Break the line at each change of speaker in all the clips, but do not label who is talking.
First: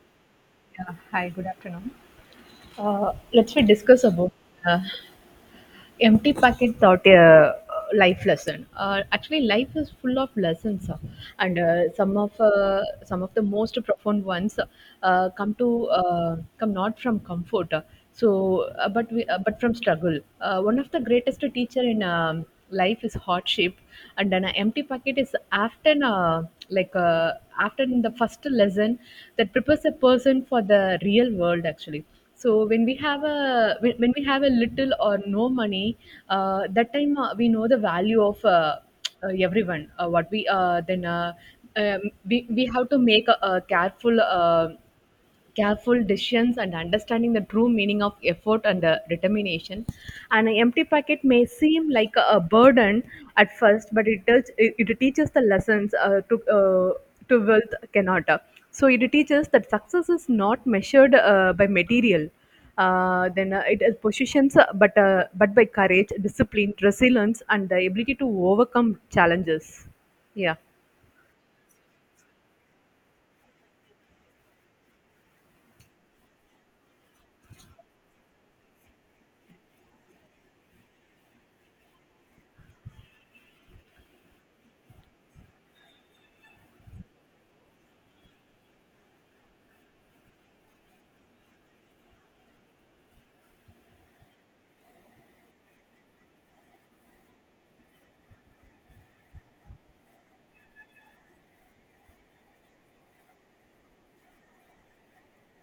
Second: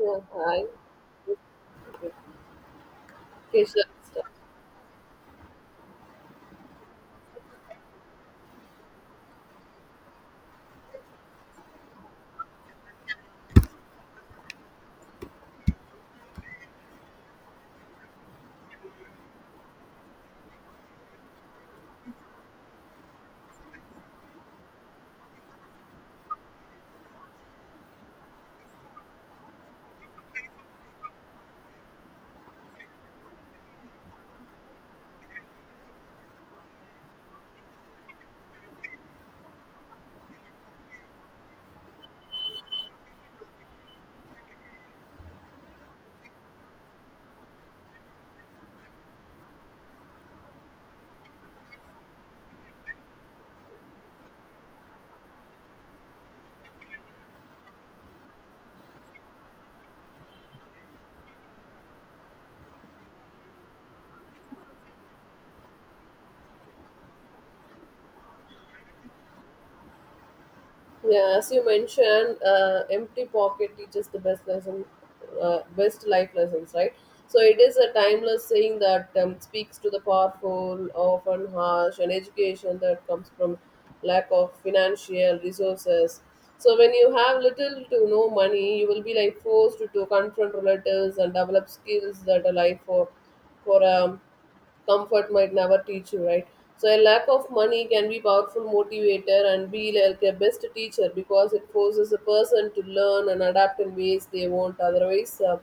Yeah, I
Yeah. Hi, good afternoon. Let's we
appreciate
discuss
stuff.
about uh, empty packet taught a life lesson. Actually, life is full of lessons, and some of the most profound ones come to come not from comfort, but but from struggle. One of the greatest teacher in life is hardship, and an empty packet is often like uh, often the first lesson that prepares a person for the real world actually. So when we have a when we have a little or no money, that time we know the value of everyone. What we then um, we have to make a careful. Careful decisions and understanding the true meaning of effort and determination. And An empty packet may seem like a burden at first, but it teaches the lessons to wealth cannot. So it teaches that success is not measured by material. Then it is positions, but by courage, discipline, resilience, and the ability to overcome challenges. Yeah,
Yeah, as you mentioned, empty pocket teaches the best lesson, best life lessons, right? So it is a timeless saying that speaks to the powerful, often harsh, and education that comes from lack of financial resources. So when you have little to no money, you will be like forced to confront relatives and develop skills that are life for comfort might never teach you, right? So a lack of money can be powerful motivator and be like a best teacher because it forces a person to learn and adapt in ways they won't otherwise.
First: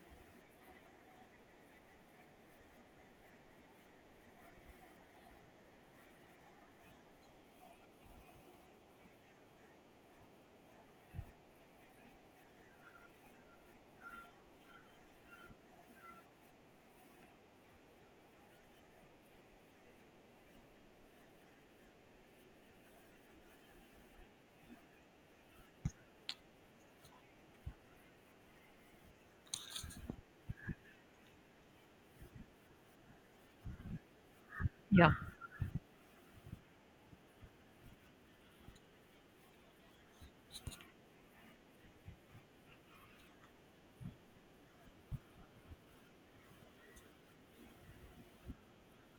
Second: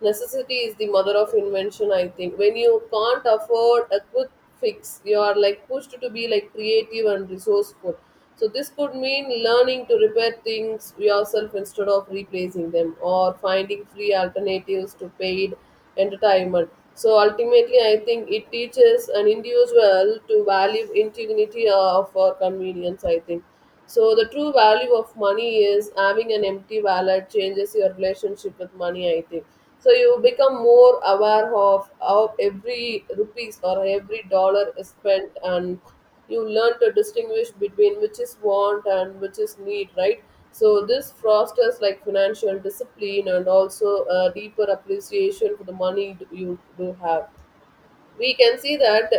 Necessity is the mother of invention, I think. When you can't afford a quick fix, you are like pushed to be like creative and resourceful. So this could mean learning to repair things yourself instead of replacing them, or finding free alternatives to paid entertainment. So ultimately, I think it teaches an individual to value integrity of our convenience, I think so. The true value of money is having an empty wallet changes your relationship with money, I think so. You become more aware of how every rupees or every dollar is
yeah,
spent, and you learn to distinguish between which is want and which is need, right? So this fosters like financial discipline and also a deeper appreciation for the money you do have. We can see that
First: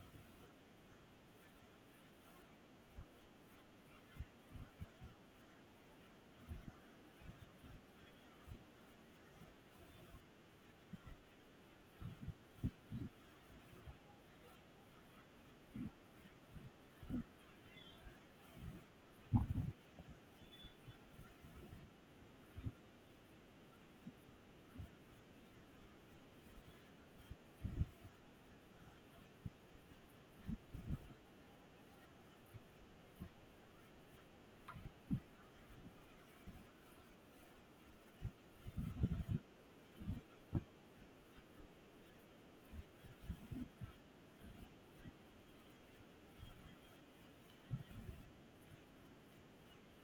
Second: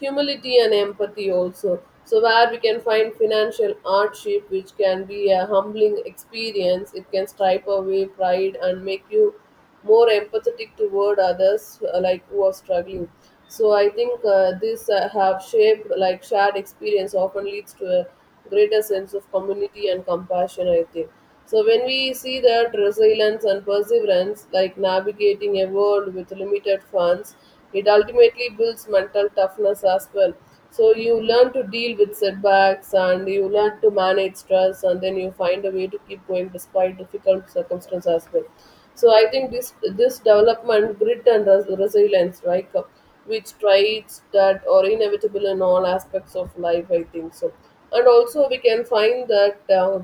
humility and empathy also, so where we can find financial hardship, which can be a humbling experience, it can stripe away pride and make you more empathetic toward others, like who are struggling. So I think this have shaped like shared experience often leads to a greater sense of community and compassion, I think. So when we see that resilience and perseverance like navigating a world with limited funds, it ultimately builds mental toughness as well. So you learn to deal with setbacks and you learn to manage stress, and then you find a way to keep going despite difficult circumstances as well. So I think this development, grit and resilience, right, which traits that are inevitable in all aspects of life, I think so. And also we can find that. Uh,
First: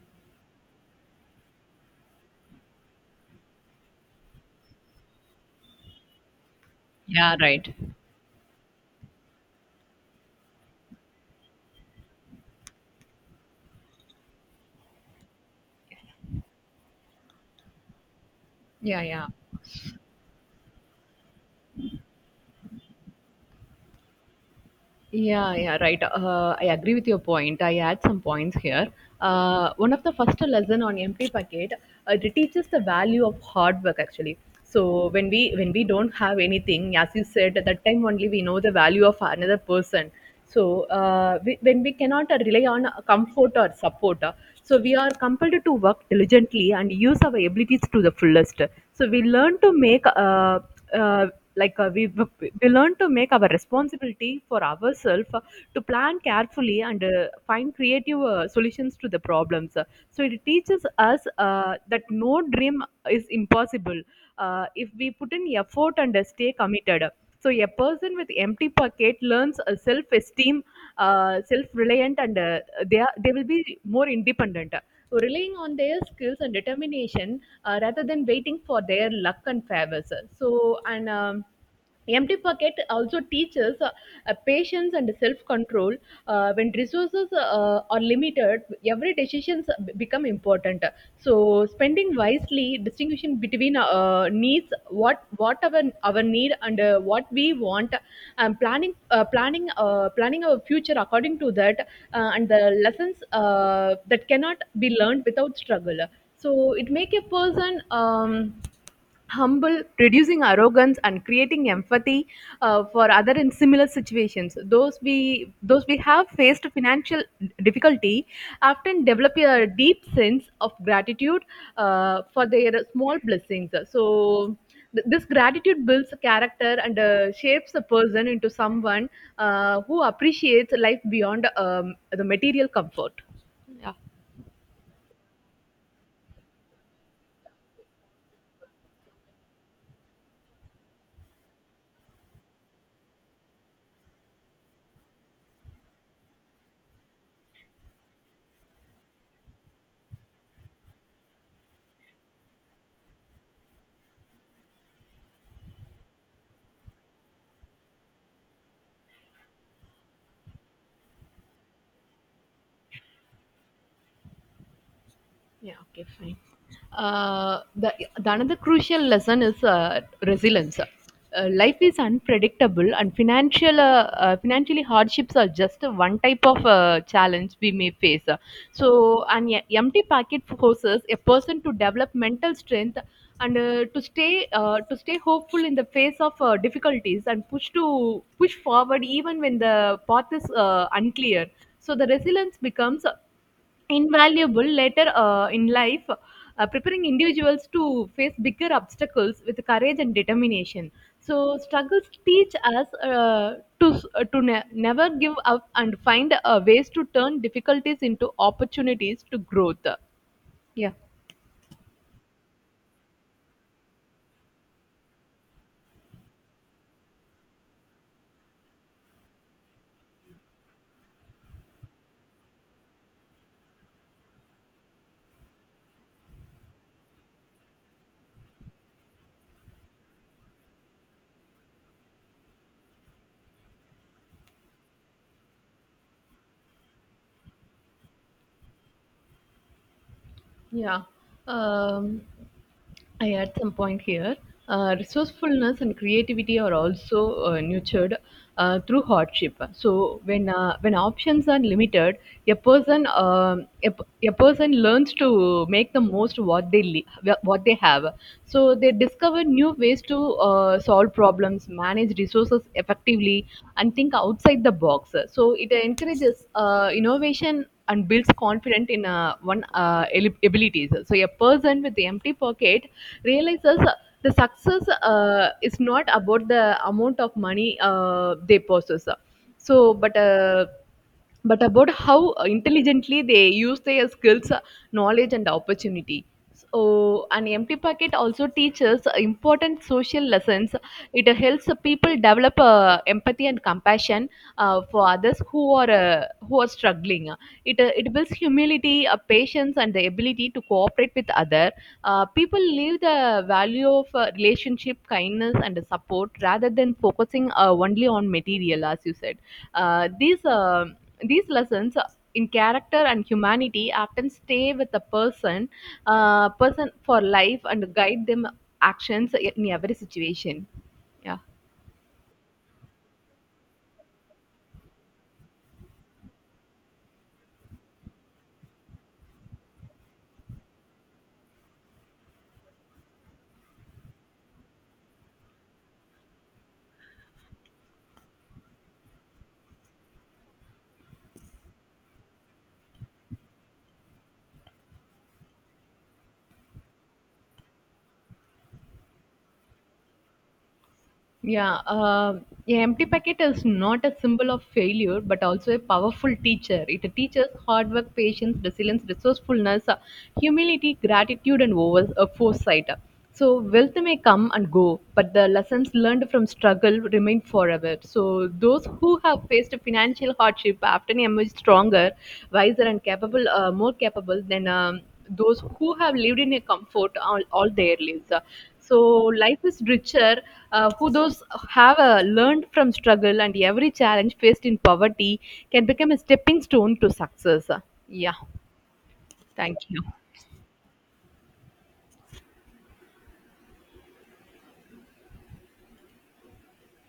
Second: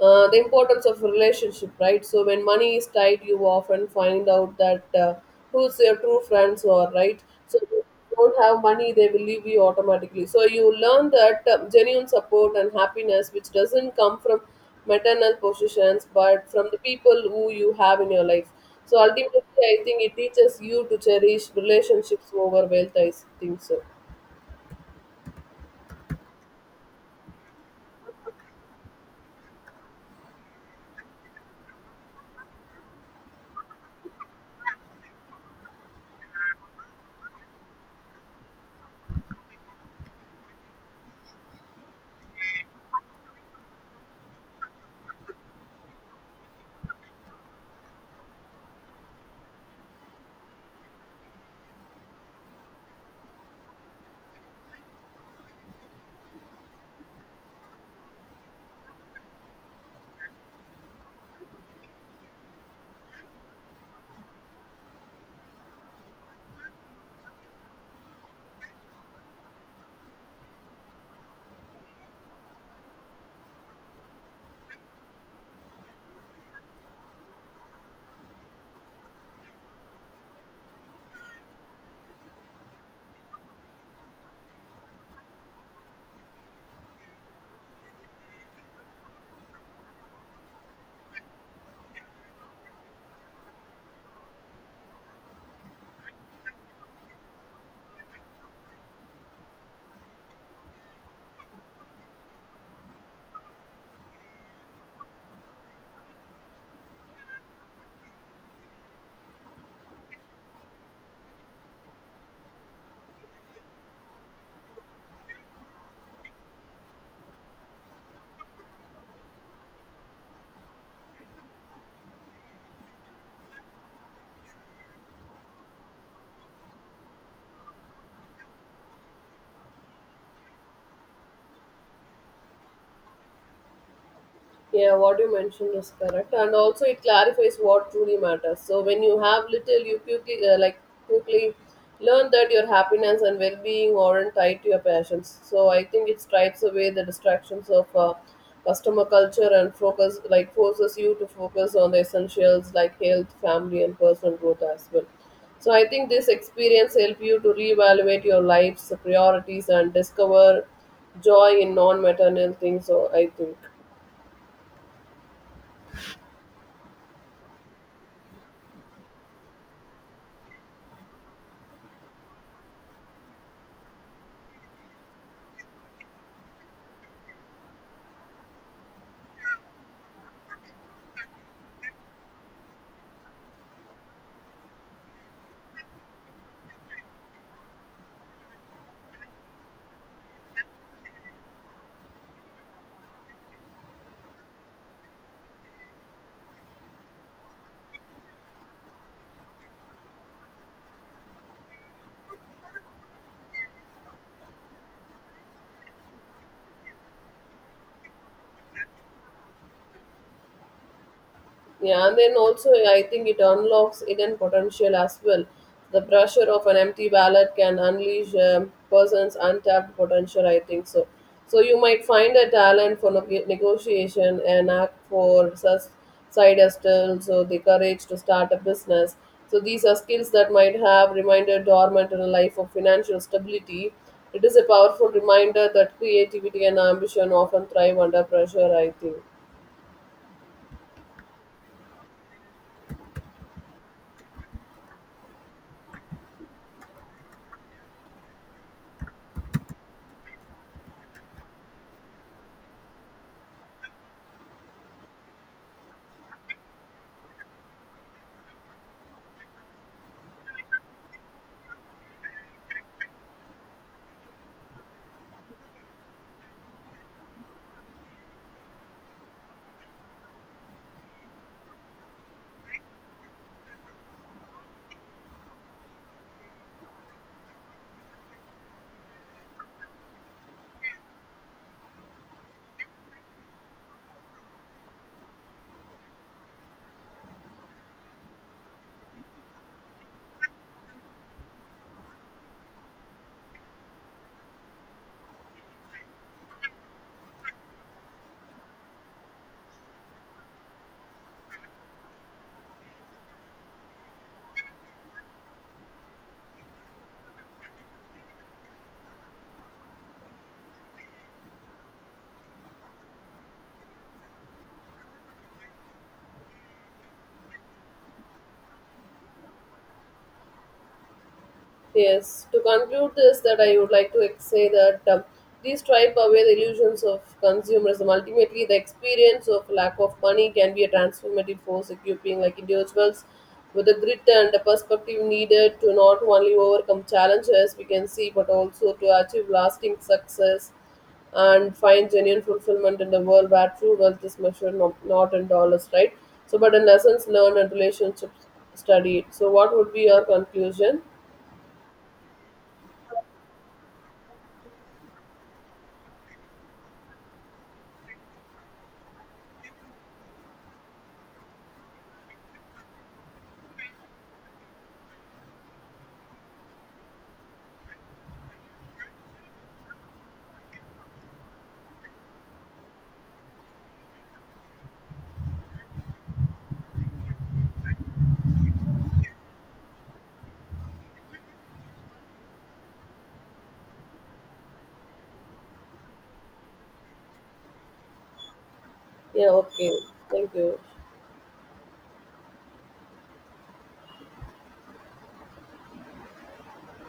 uh, The importance of relationship, right? So when money is tight, you often find out that who's your true friends are, right?
yeah,
So if
right,
you don't have money, they will leave you automatically. So you learn that genuine support and happiness which doesn't come from maternal positions but from the people who you have in your life. So
yeah, yeah.
ultimately I think it teaches you to cherish relationships over wealth, I think so.
Yeah, yeah, right. I agree with your point. I add some points here. One of the first lesson on empty packet, it teaches the value of hard work actually. So when we don't have anything, as you said, at that time only we know the value of another person. So when we cannot rely on comfort or support, so we are compelled to work diligently and use our abilities to the fullest. So we learn to make uh, like uh, we we learn to make our responsibility for ourselves to plan carefully and find creative solutions to the problems. So it teaches us that no dream is impossible if we put in effort and stay committed. So a person with empty pocket learns a self-esteem, self-reliant, and they will be more independent. So relying on their skills and determination rather than waiting for their luck and favors. So and Empty pocket also teaches patience and self-control. When resources are limited, every decisions become important. So, spending wisely, distinguishing between needs, what our need and what we want, and planning our future according to that, and the lessons that cannot be learned without struggle. So, it make a person. Humble, reducing arrogance, and creating empathy for other in similar situations. Those we have faced financial difficulty often develop a deep sense of gratitude for their small blessings. So. This gratitude builds character and shapes a person into someone who appreciates life beyond the material comfort. Yeah.
Yeah, what you mentioned is correct, and also it clarifies what truly matters. So when you have little, you quickly quickly learn that your happiness and well-being aren't tied to your passions. So I think it stripes away the distractions of customer culture, and focus like forces you to focus on the essentials like health, family, and personal growth as well. So I think this experience help you to reevaluate your life's priorities and discover joy in non-material things, So I think.
Yeah, okay, fine. Uh, the, the another crucial lesson is resilience. Life is unpredictable, and financially hardships are just one type of challenge we may face. So, an empty pocket forces a person to develop mental strength and to stay hopeful in the face of difficulties and push forward even when the path is unclear. So, the resilience becomes invaluable later in life, preparing individuals to face bigger obstacles with courage and determination. So struggles teach us to never give up and find ways to turn difficulties into opportunities to growth. Yeah.
Yeah, and then also I think it unlocks hidden potential as well. The pressure of an empty ballot can unleash a person's untapped potential, I think so. So you might find a talent for negotiation, an act for side hustle, so the courage to start a business. So these are skills that might have remained dormant in a life of financial stability. It is a powerful reminder that creativity and ambition often thrive under pressure, I think.
Yeah. Um, I add some point here. Resourcefulness and creativity are also nurtured through hardship. So when options are limited, a person a person learns to make the most what what they have. So they discover new ways to solve problems, manage resources effectively, and think outside the box. So it encourages innovation and builds confidence in abilities. So a person with the empty pocket realizes the success is not about the amount of money they possess. So, but about how intelligently they use their skills, knowledge, and opportunity. So, an empty pocket also teaches important social lessons. It helps people develop empathy and compassion for others who are struggling. It builds humility, patience, and the ability to cooperate with other. People live the value of relationship, kindness, and support rather than focusing only on material, as you said. Uh, these uh, these lessons in character and humanity often stay with a person person for life and guide them actions in every situation. Yeah.
Yes, to conclude this, that I would like to say that these stripe away the illusions of consumerism. Ultimately, the experience of lack of money can be a transformative force, equipping like individuals with the grit and the perspective needed to not only overcome challenges we can see, but also to achieve lasting success and find genuine fulfillment in the world where true wealth is measured not in dollars, right? So, but in lessons learned and relationships studied. So, what would be your conclusion?
Yeah, a empty packet is not a symbol of failure, but also a powerful teacher. It teaches hard work, patience, resilience, resourcefulness, humility, gratitude, and over foresight. So wealth may come and go, but the lessons learned from struggle remain forever. So those who have faced financial hardship often emerge stronger, wiser, and capable, more capable than those who have lived in a comfort all their lives. So life is richer. Who those have learned from struggle and every challenge faced in poverty can become a stepping stone to success. Yeah,
Yeah,
thank
okay.
you.
Thank you.